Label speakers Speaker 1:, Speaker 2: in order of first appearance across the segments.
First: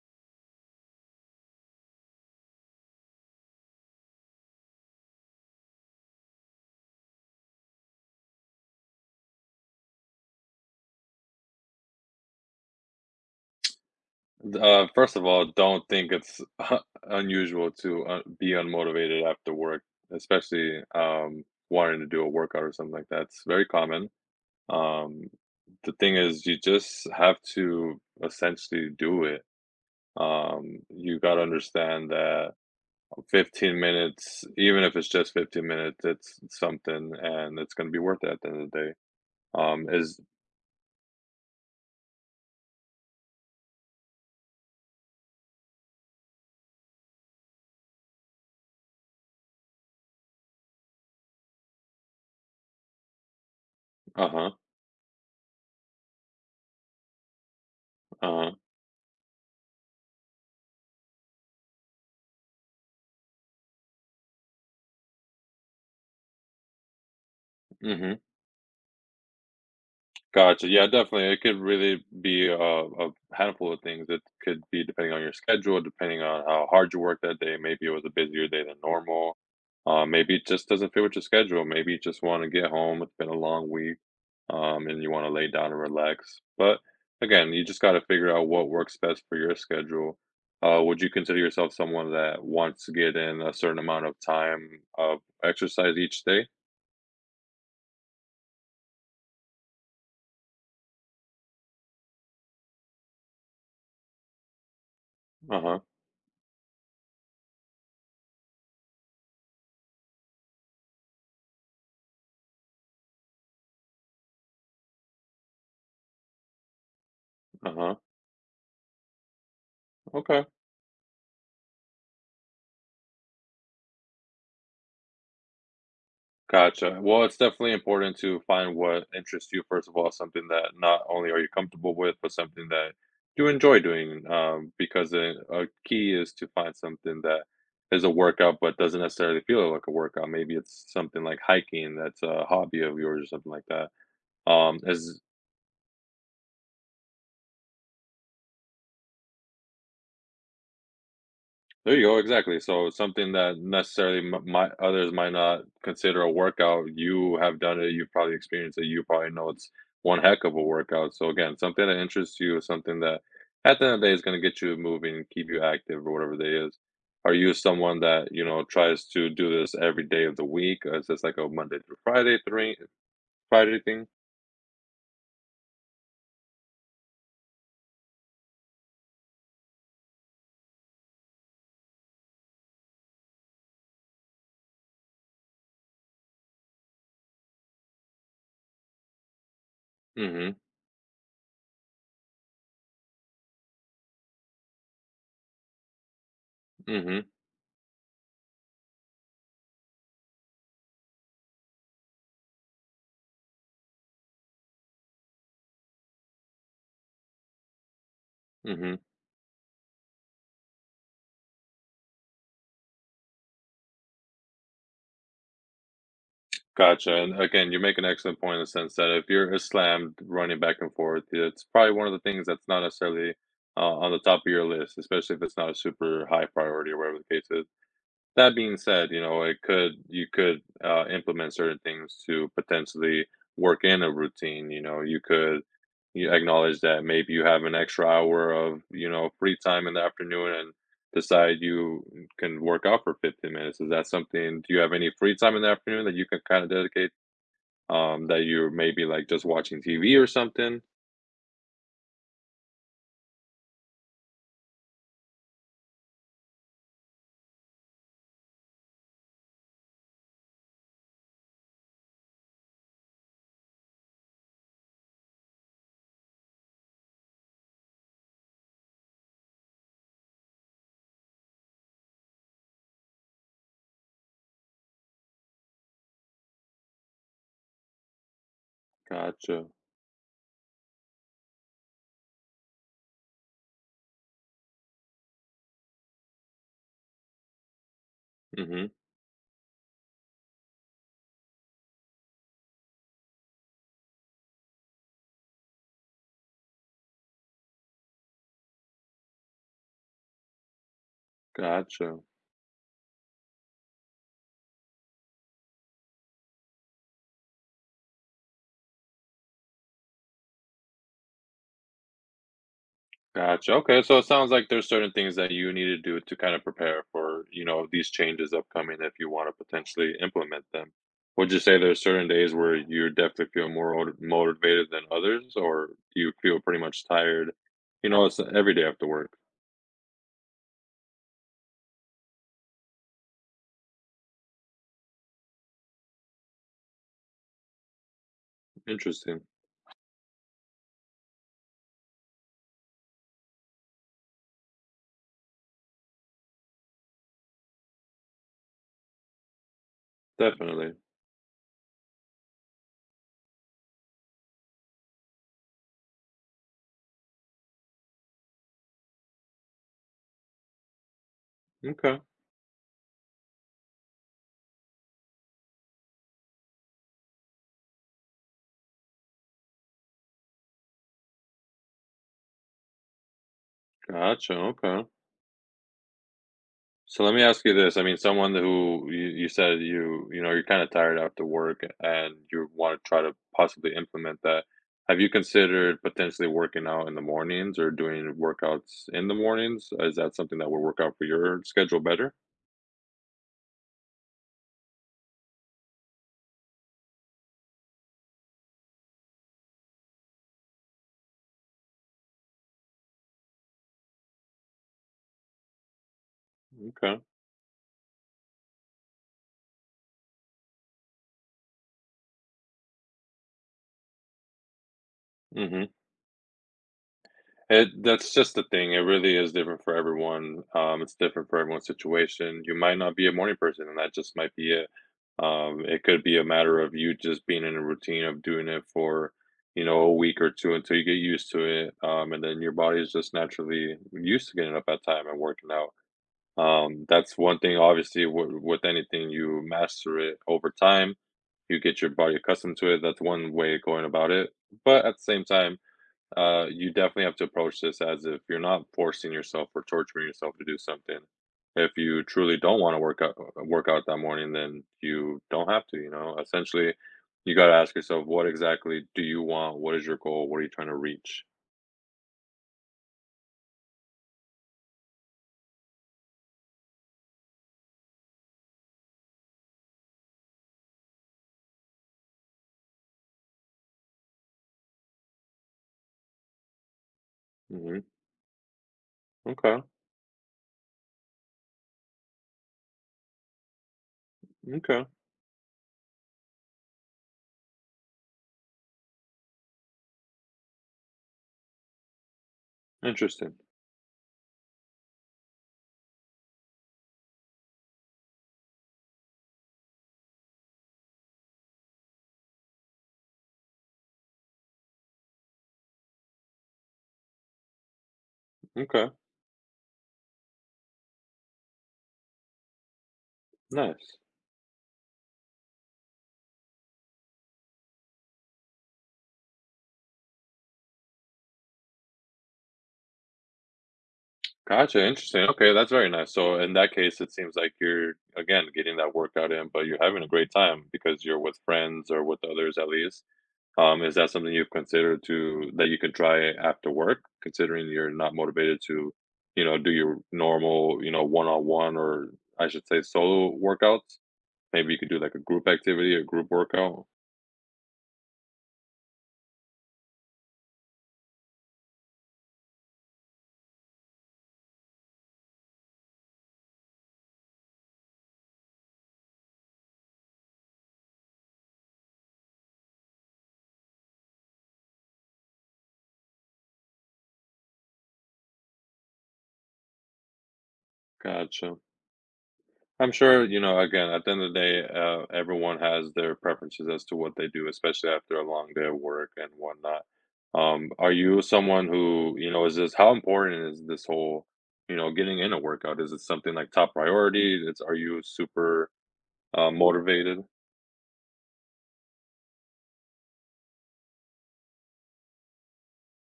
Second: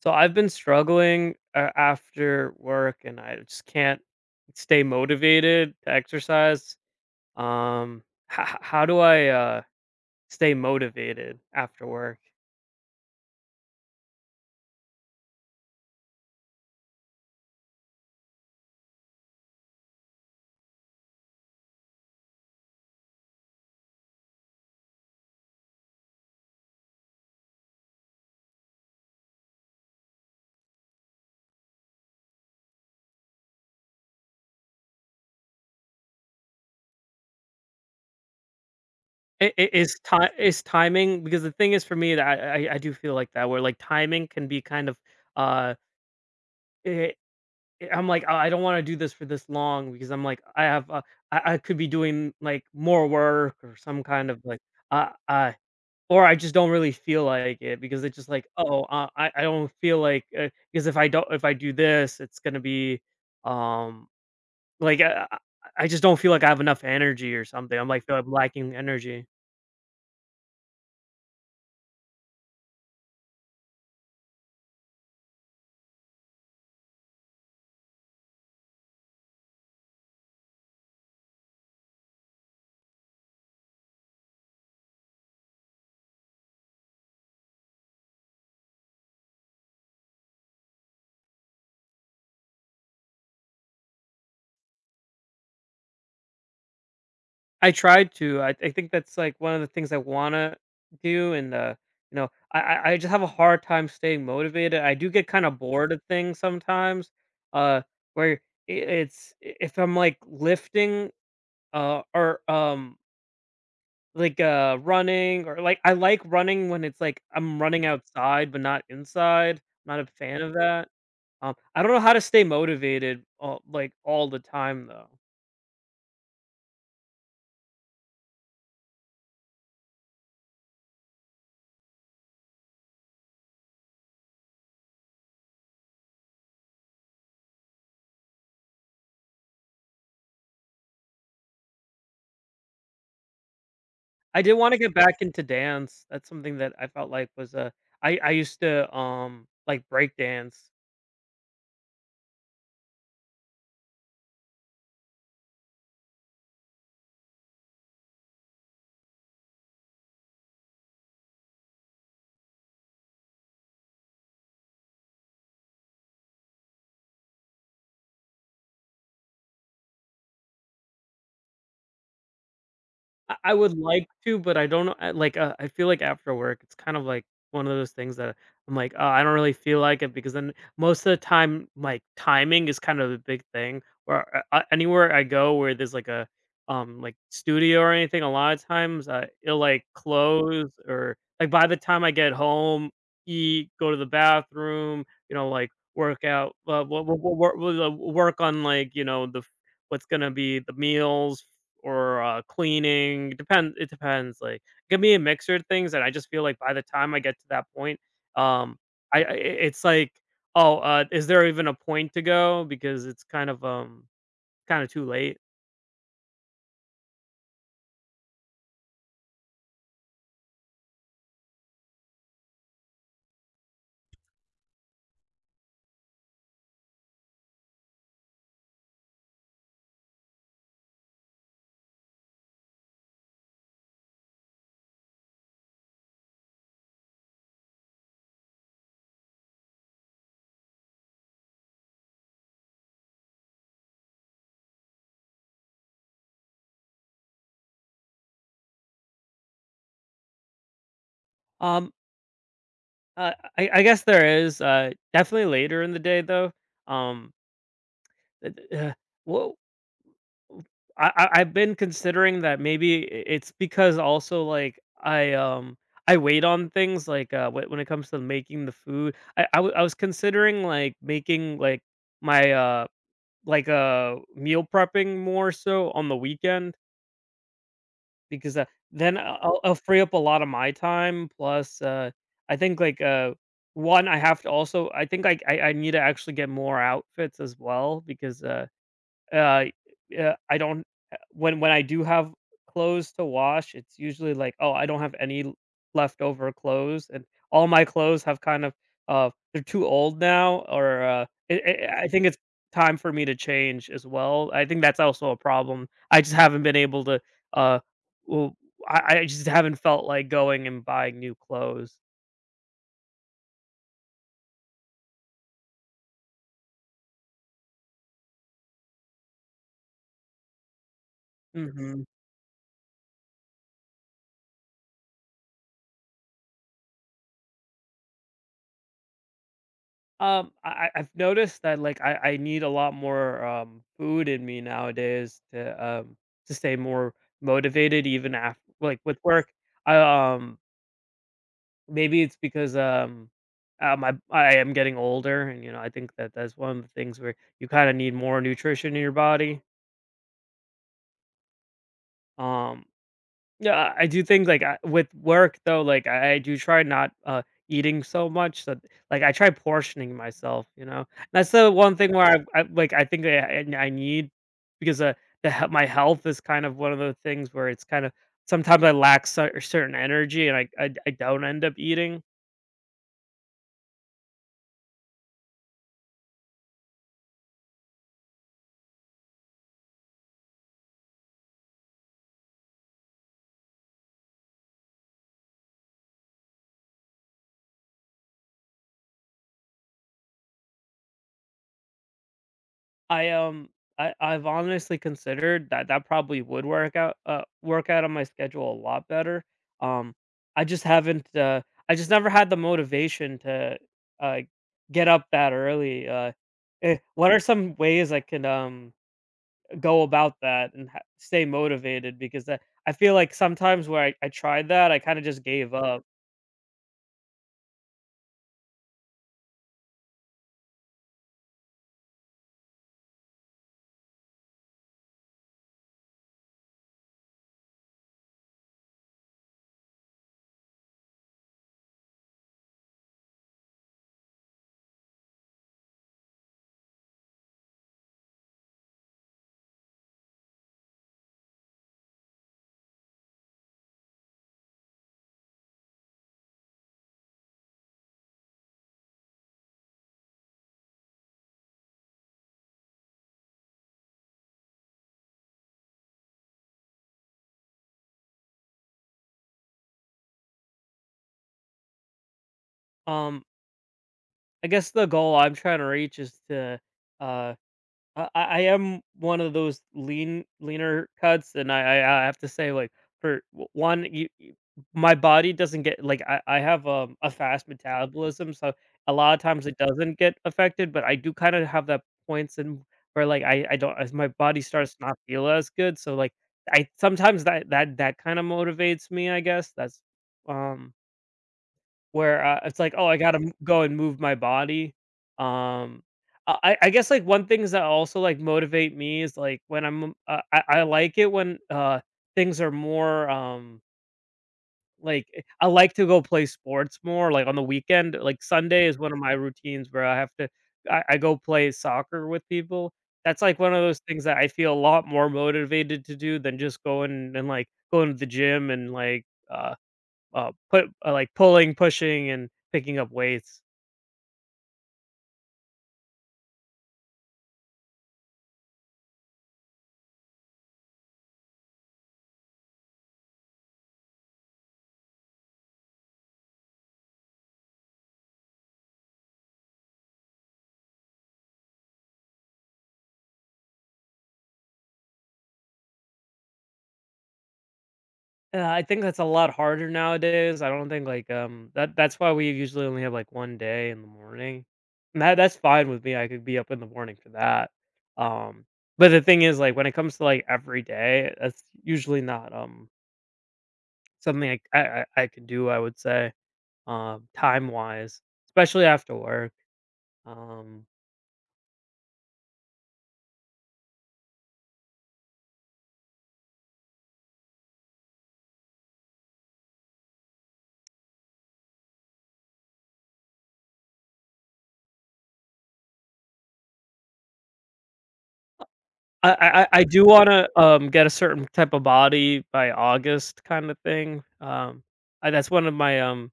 Speaker 1: So I've been struggling after work, and I just can't stay motivated to exercise. Um, h- h- how do I stay motivated after work?
Speaker 2: First of all, don't think it's unusual to be unmotivated after work, especially wanting to do a workout or something like that. It's very common. Um, the thing is, you just have to essentially do it. You got to understand that 15 minutes, even if it's just 15 minutes, it's something and it's going to be worth it at the end of the day.
Speaker 1: I- i- Is
Speaker 2: Is
Speaker 1: time is timing because the thing is for me that I do feel like that where like timing can be kind of uh i I'm like, "Oh, I don't want to do this for this long because I'm like I have I could be doing like more work or some
Speaker 2: uh
Speaker 1: kind of
Speaker 2: huh,
Speaker 1: like uh, uh. Or I just don't really feel like it because it's
Speaker 2: uh
Speaker 1: just like,
Speaker 2: huh,
Speaker 1: "Oh, I don't feel like," because if I do this, it's gonna be, um, like, I I just don't feel like I have enough energy or something. I'm like, feel
Speaker 2: hmm
Speaker 1: like I'm lacking energy."
Speaker 2: Gotcha. Yeah, definitely. It could really be a handful of things. It could be depending on your schedule, depending on how hard you work that day. Maybe it was a busier day than normal. Maybe it just doesn't fit with your schedule. Maybe you just want to get home. It's been a long week, and you want to lay down and relax. But again, you just got to figure out what works best for your schedule. Would you consider yourself someone that wants to get in a certain amount of time of exercise each day?
Speaker 1: I tried to. I think that's, like, one of the things I wanna do, and I just have a hard time staying motivated. I do get kinda
Speaker 2: Uh huh.
Speaker 1: bored of things sometimes, uh, where I it's I if I'm, like, lifting, uh, or, um like, running, or like I like running when it's, like, I'm
Speaker 2: Uh
Speaker 1: running
Speaker 2: huh.
Speaker 1: outside, but not inside. I'm not a fan
Speaker 2: Okay.
Speaker 1: of that. I don't know how to stay motivated all the time, though.
Speaker 2: Gotcha. Well, it's definitely important to find what interests you, first of all, something that not only are you comfortable with, but something that you enjoy doing. Because a key is to find something that is a workout, but doesn't necessarily feel like a workout. Maybe it's something like hiking that's a hobby of yours or something like that.
Speaker 1: I did wanna get back
Speaker 2: As
Speaker 1: into dance. That's something that I felt like was a— I used to, break dance.
Speaker 2: There you go, exactly. So something that necessarily m might others might not consider a workout, you have done it, you've probably experienced it, you probably know it's one heck of a workout. So again, something that interests you is something that at the end of the day is gonna get you moving and keep you active or whatever the day is. Are you someone that, you know, tries to do this every day of the week? Or is this like a Monday through
Speaker 1: I would
Speaker 2: Friday thing?
Speaker 1: like to, but I don't know, I feel like after work, it's kind of like one of those things that I'm like, "Oh, I don't really feel like it," because then most of the time, like, timing is kind of a big thing where anywhere I go where there's like a like studio or anything, a lot of times, it'll, like,
Speaker 2: Mhm,
Speaker 1: close, or, like, by the time I get home, eat, go to the bathroom, you know, like, work out, wo wo
Speaker 2: mhm,
Speaker 1: wo wo wo work on, like, the f what's gonna be the meals, or cleaning. Depend it depends. Like, it can be a mixture of things, and I just feel like by the time I get to that point, um,
Speaker 2: mhm.
Speaker 1: I it's like, "Oh, is there even a point to go?" Because it's kind of too late.
Speaker 2: Gotcha. And again, you make an excellent point in the sense that if you're slammed running back and forth, it's probably one of the things that's not necessarily on the top of your list, especially if it's not a super high priority or whatever the case is. That being said, you know, it could you could, implement certain things to potentially work in a routine, you know, you acknowledge that maybe you have an extra hour of, you know, free time in the afternoon and decide you can work out for 15 minutes. Is that something, do you have any free time in the afternoon that you can kinda dedicate, that you're maybe, like, just watching TV or something?
Speaker 1: Um, uh, I guess there is. Definitely later in the day, though. Um, uh, I I've been considering that maybe it's because also like I wait on things like when it comes to making the food. I was considering like making like my like meal prepping more so on the weekend, because then
Speaker 2: Gotcha.
Speaker 1: I'll free up a lot of my time. Plus, I think like one— I have to also— I think like I need to actually get more outfits as well because
Speaker 2: Mhm.
Speaker 1: uh, yeah, I don't— when I do have clothes to wash, it's usually like, "Oh, I don't have any leftover clothes," and all my clothes have kind of they're too old now, or I
Speaker 2: Gotcha.
Speaker 1: think it's time for me to change as well. I think that's also a problem. I just haven't been able to. Uh, well, I just haven't felt like going and buying new clothes.
Speaker 2: Gotcha. Okay. So it sounds like there's certain things that you need to do to kind of prepare for, you know, these changes upcoming if you want to potentially implement them. Would you say there's
Speaker 1: Mm-hmm.
Speaker 2: certain days where you definitely feel more motivated than others, or you feel pretty much tired? You know, it's every day after work.
Speaker 1: I've noticed that, like, I need a lot more, food in me nowadays to stay more motivated even after like, with
Speaker 2: Interesting.
Speaker 1: work. I, um Maybe it's because, my I am getting older, and, you know, I think that that's one of the things where you kinda need more nutrition in your body.
Speaker 2: Definitely.
Speaker 1: Um Yeah, I do think, like, I— with work, though, like, I do try not, eating so much that— like, I try portioning myself, you know? That's the one thing
Speaker 2: Okay.
Speaker 1: where I like, I think I need because, the he my health is kind of one of those things where it's kind of sometimes I lack certain energy, and I don't end up eating.
Speaker 2: Gotcha. Okay. So let me ask you this. I mean, someone who you said you you know you're kind of tired after work and you want to try to possibly implement that. Have you considered potentially working out in the mornings or doing workouts in the mornings? Is that something that would work out for your schedule better?
Speaker 1: I, um, I I've honestly considered that that probably would work out, on my schedule a lot better. Um, I just haven't, I just never had the motivation to, uh, get up that early.
Speaker 2: Okay.
Speaker 1: What are some ways I can, go about that and stay motivated? Because that, I feel like sometimes where I tried that, I kind of just gave
Speaker 2: Hmm.
Speaker 1: up.
Speaker 2: It, that's just the thing, it really is different for everyone, it's different for everyone's situation, you might not be a morning person, and that just might be it. It could be a matter of you just being in a routine of doing it for, you know, a week or two until you get used to it, and then your body is just naturally used to getting up at time and working out. That's one thing, obviously, w with anything, you master it over time, you get your body accustomed to it, that's one way of going about it, but at the same time, you definitely have to approach this as if you're not forcing yourself or torturing yourself to do something. If you truly don't want to work out that morning, then you don't have to. You know, essentially, you got to ask yourself, what exactly do you want? What is your goal? What are you trying to reach?
Speaker 1: Um, I guess the goal I'm trying to reach is to, uh, I am one of those leaner cuts, and I have to say, like, for w- one, you- my body doesn't get like— I have a fast
Speaker 2: Hmm.
Speaker 1: metabolism, so a lot of times it
Speaker 2: Okay.
Speaker 1: doesn't get affected. But I do kind of have that points, and where like I don't— as my body starts
Speaker 2: Okay.
Speaker 1: to not feel as good, so like I— sometimes that kind of motivates me. I guess that's um where, it's like, "Oh, I gotta m
Speaker 2: Interesting.
Speaker 1: go and move my body." Um, I guess, like, one things that also, like, motivate me is, like, when I'm I like it when, things are more, I like to go play sports more, like, on the weekend. Like, Sunday is
Speaker 2: Okay.
Speaker 1: one of my routines where I have to— I go play soccer with people. That's, like, one of those
Speaker 2: Nice.
Speaker 1: things that I feel a lot more motivated to do than just going and, like, going to the gym and, like, put like pulling, pushing, and picking up weights.
Speaker 2: Gotcha. Interesting. Okay, that's very nice. So in that case, it seems like you're again getting that workout in, but you're having a great time because you're with friends or with others at least. Is that something you've considered to that you could try after work, considering you're not motivated to, you know, do your normal, you know, one-on-one or I should say solo workouts? Maybe you could do like a group activity, a group workout.
Speaker 1: I think that's a lot harder nowadays. I don't think like that that's why we usually only have like 1 day in the morning. And that that's fine with me. I could be up in the morning for that. Um but the thing is like when it comes to like every day, that's usually not something I could do, I would say, time wise, especially after work. Um
Speaker 2: Gotcha. I'm sure, you know, again, at the end of the day, everyone has their preferences as to what they do, especially after a long day of work and whatnot. Are you someone who, you know, is this how important is this whole, you know, getting in a workout? Is it something like top priority? Are you super
Speaker 1: I I I I do
Speaker 2: motivated?
Speaker 1: wanna, get a certain type of body by August kind of thing. That's one of my, um,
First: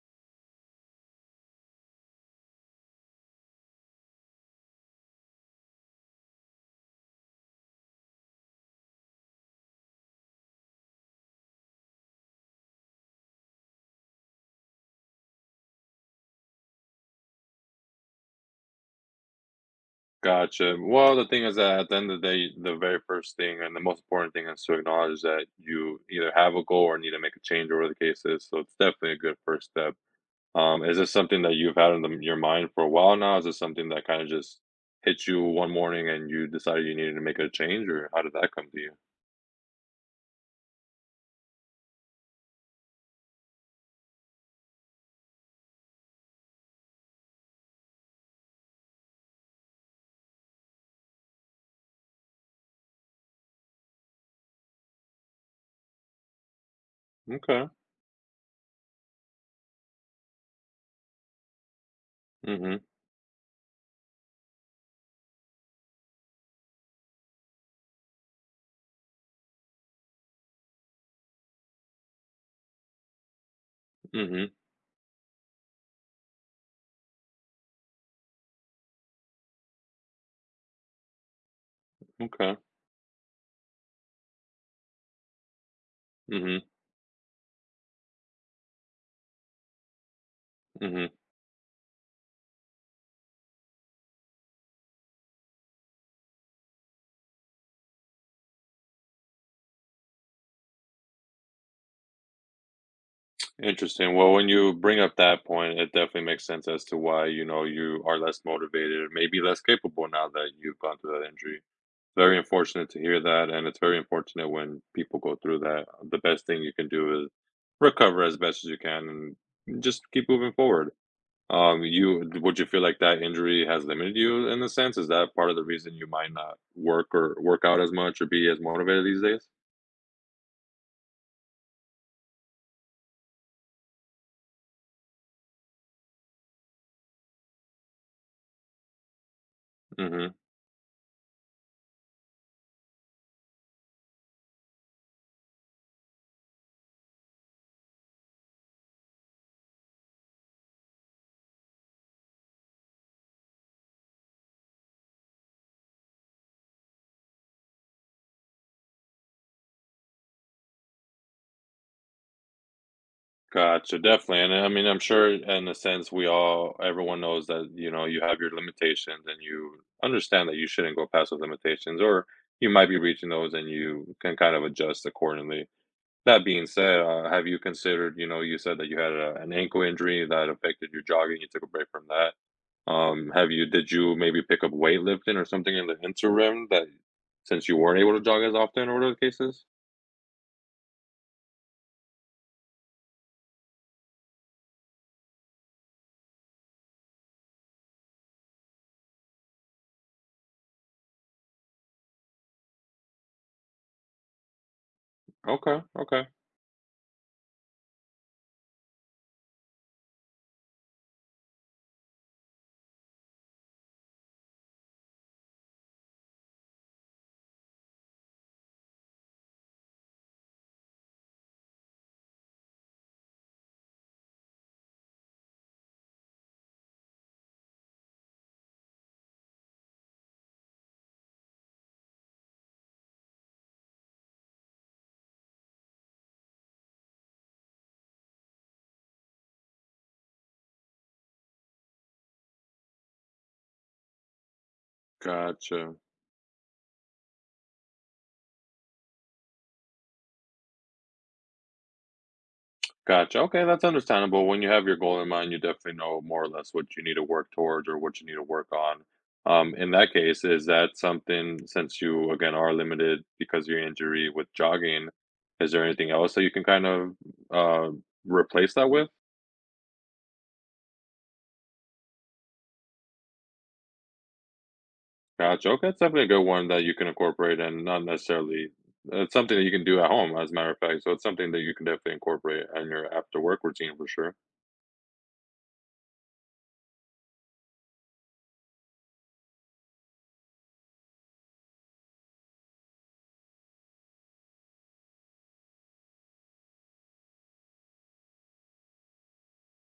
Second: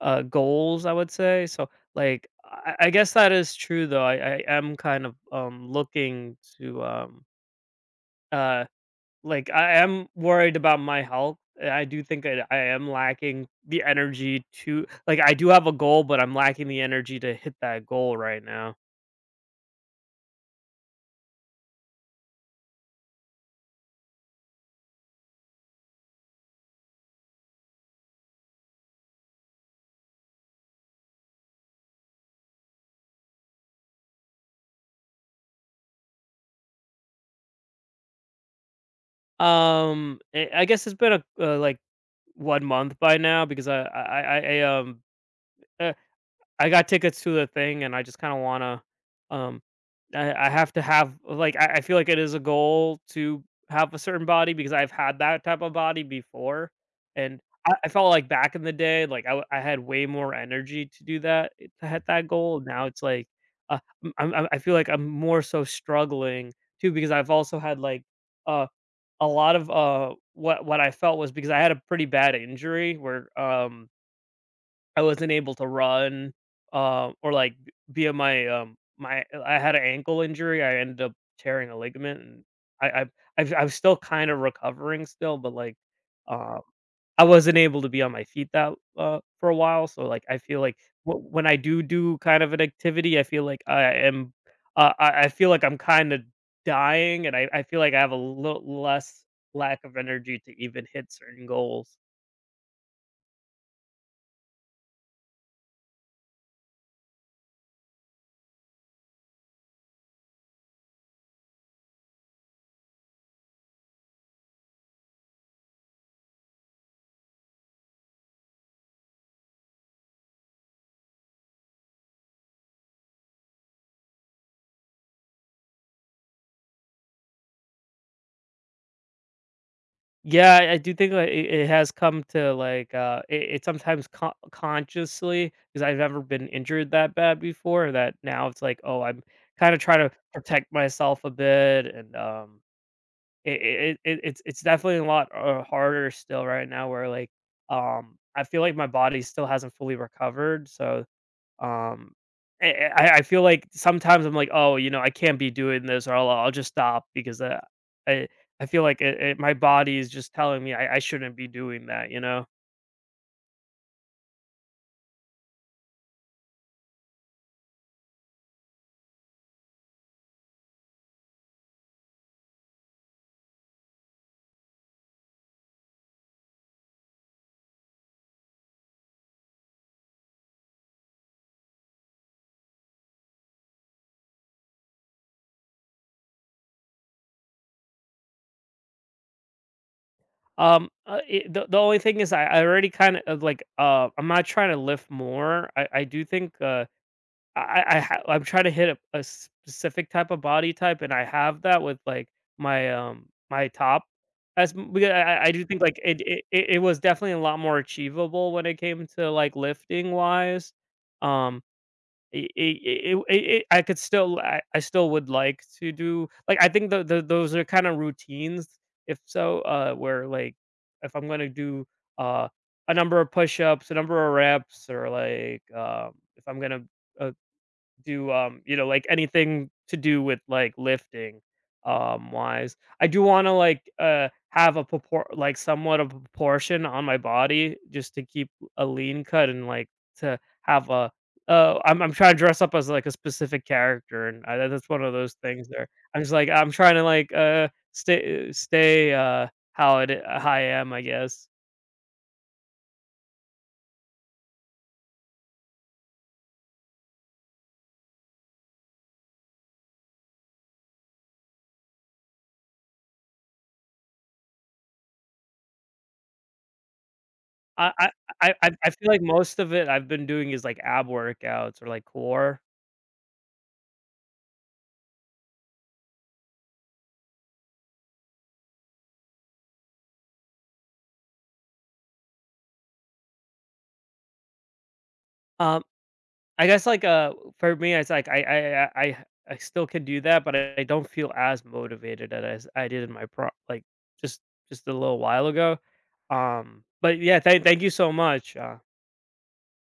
Speaker 1: uh, goals, I would say. So, like, I guess that is true, though. I am kind of, looking to, uh, I am worried about my health, and I do think that I am lacking the energy to— like, I do have a goal, but I'm lacking the energy to hit that goal right now.
Speaker 2: Gotcha. Well, the thing is that at the end of the day, the very first thing and the most important thing is to acknowledge that you either have a goal or need to make a change, or whatever the case is. So it's definitely a good first step. Is this something that you've had in the your mind for a while now? Is this something that kind of just hit you one morning and you decided you needed to make a change, or how did that come to you?
Speaker 1: I guess it's been a— 1 month by now, because eh, I got tickets to the thing, and I just kinda wanna, um I have to have like— I feel like it is a goal to have a certain body, because I've had that type of body before, and
Speaker 2: Okay.
Speaker 1: I felt like back in the day, like, I had way more energy to do that, to hit that goal.
Speaker 2: Mm-hmm.
Speaker 1: Now it's like, uh, I feel like I'm more so struggling too, because I've also had, like, uh a lot of, what— what I felt was because I had a pretty bad injury where,
Speaker 2: Mm-hmm.
Speaker 1: I wasn't able to run, or like b- via my my I had an ankle injury. I ended up tearing a ligament, and
Speaker 2: Okay.
Speaker 1: I, I I've— I'm still kind of recovering still, but like,
Speaker 2: Mm-hmm.
Speaker 1: um, I wasn't able to be on my feet that for a while. So like, I feel like
Speaker 2: Mm-hmm.
Speaker 1: when I do do kind of an activity, I feel like I am, I feel like I'm kind of dying, and I feel like I have a little less— lack of energy to even hit certain goals.
Speaker 2: Interesting. Well, when you bring up that point, it definitely makes sense as to why, you know, you are less motivated, or maybe less capable now that you've gone through that injury. Very unfortunate to hear that, and it's very unfortunate when people go through that. The best thing you can do is recover as best as you can and just keep moving forward. You would you feel like that injury has limited you in a sense? Is that part of the reason you might not work or work out as much or be as motivated these days?
Speaker 1: Yeah, I do think, like, it— it has come to, like, it it's sometimes consciously, because 'cause I've never been injured that bad before, that now it's like, "Oh, I'm kinda trying to
Speaker 2: Mm-hmm.
Speaker 1: protect myself a bit," and, it's definitely a lot, harder still right now where, like, I feel like my body still hasn't fully recovered. So um, I feel like sometimes I'm like, "Oh, you know, I can't be doing this," or "I'll— I'll just stop," because I I feel like it— my body is just telling me I shouldn't be doing that, you know?
Speaker 2: Gotcha, definitely. And I mean, I'm sure in a sense everyone knows that, you know, you have your limitations and you understand that you shouldn't go past those limitations or you might be reaching those and you can kind of adjust accordingly. That being said, have you considered, you know, you said that you had an ankle injury that affected your jogging, you took a break from that. Did you maybe pick up weightlifting or something in the interim that since you weren't able to jog as often or whatever the case is?
Speaker 1: It The only thing is I already kinda, I'm not trying to lift more. I do think, I I'm trying to hit a— a specific type of body type, and I have that with, like, my top. As m we I do think,
Speaker 2: Okay,
Speaker 1: like, it
Speaker 2: okay.
Speaker 1: it it it was definitely a lot more achievable when it came to, like, lifting-wise. Um, it it it it it I could still— I still would like to do like— I think the those are kinda routines, if so, where, like, if I'm gonna do, uh, a number of push-ups, a number of reps, or, like, if I'm gonna, uh you know, like anything to do with like lifting, wise. I do want to like have a propor like somewhat of a proportion on my body just to keep a lean cut, and like to have a— I'm trying to dress up as like a specific character, and I— that's one of those things there.
Speaker 2: Gotcha.
Speaker 1: I'm just like— I'm trying to like stay how how I am, I guess.
Speaker 2: Gotcha. Okay, that's understandable. When you have your goal in mind, you definitely know more or less what you need to work towards or what you need to work on. In that case, is that something, since you again are limited because of your injury with jogging, is there anything else that you can kind of uh,
Speaker 1: I I
Speaker 2: replace
Speaker 1: I
Speaker 2: that with?
Speaker 1: feel like most of it I've been doing is like ab workouts or like core.
Speaker 2: Gotcha. Okay, it's definitely a good one that you can incorporate and not necessarily, it's something that you can do at home, as a matter of fact. So it's something that you can definitely incorporate in your after work routine for sure.
Speaker 1: um. I guess, like, for me, it's like I still can do that, but I don't feel as motivated at as I did in my just just a little while ago. But yeah, thank you so much.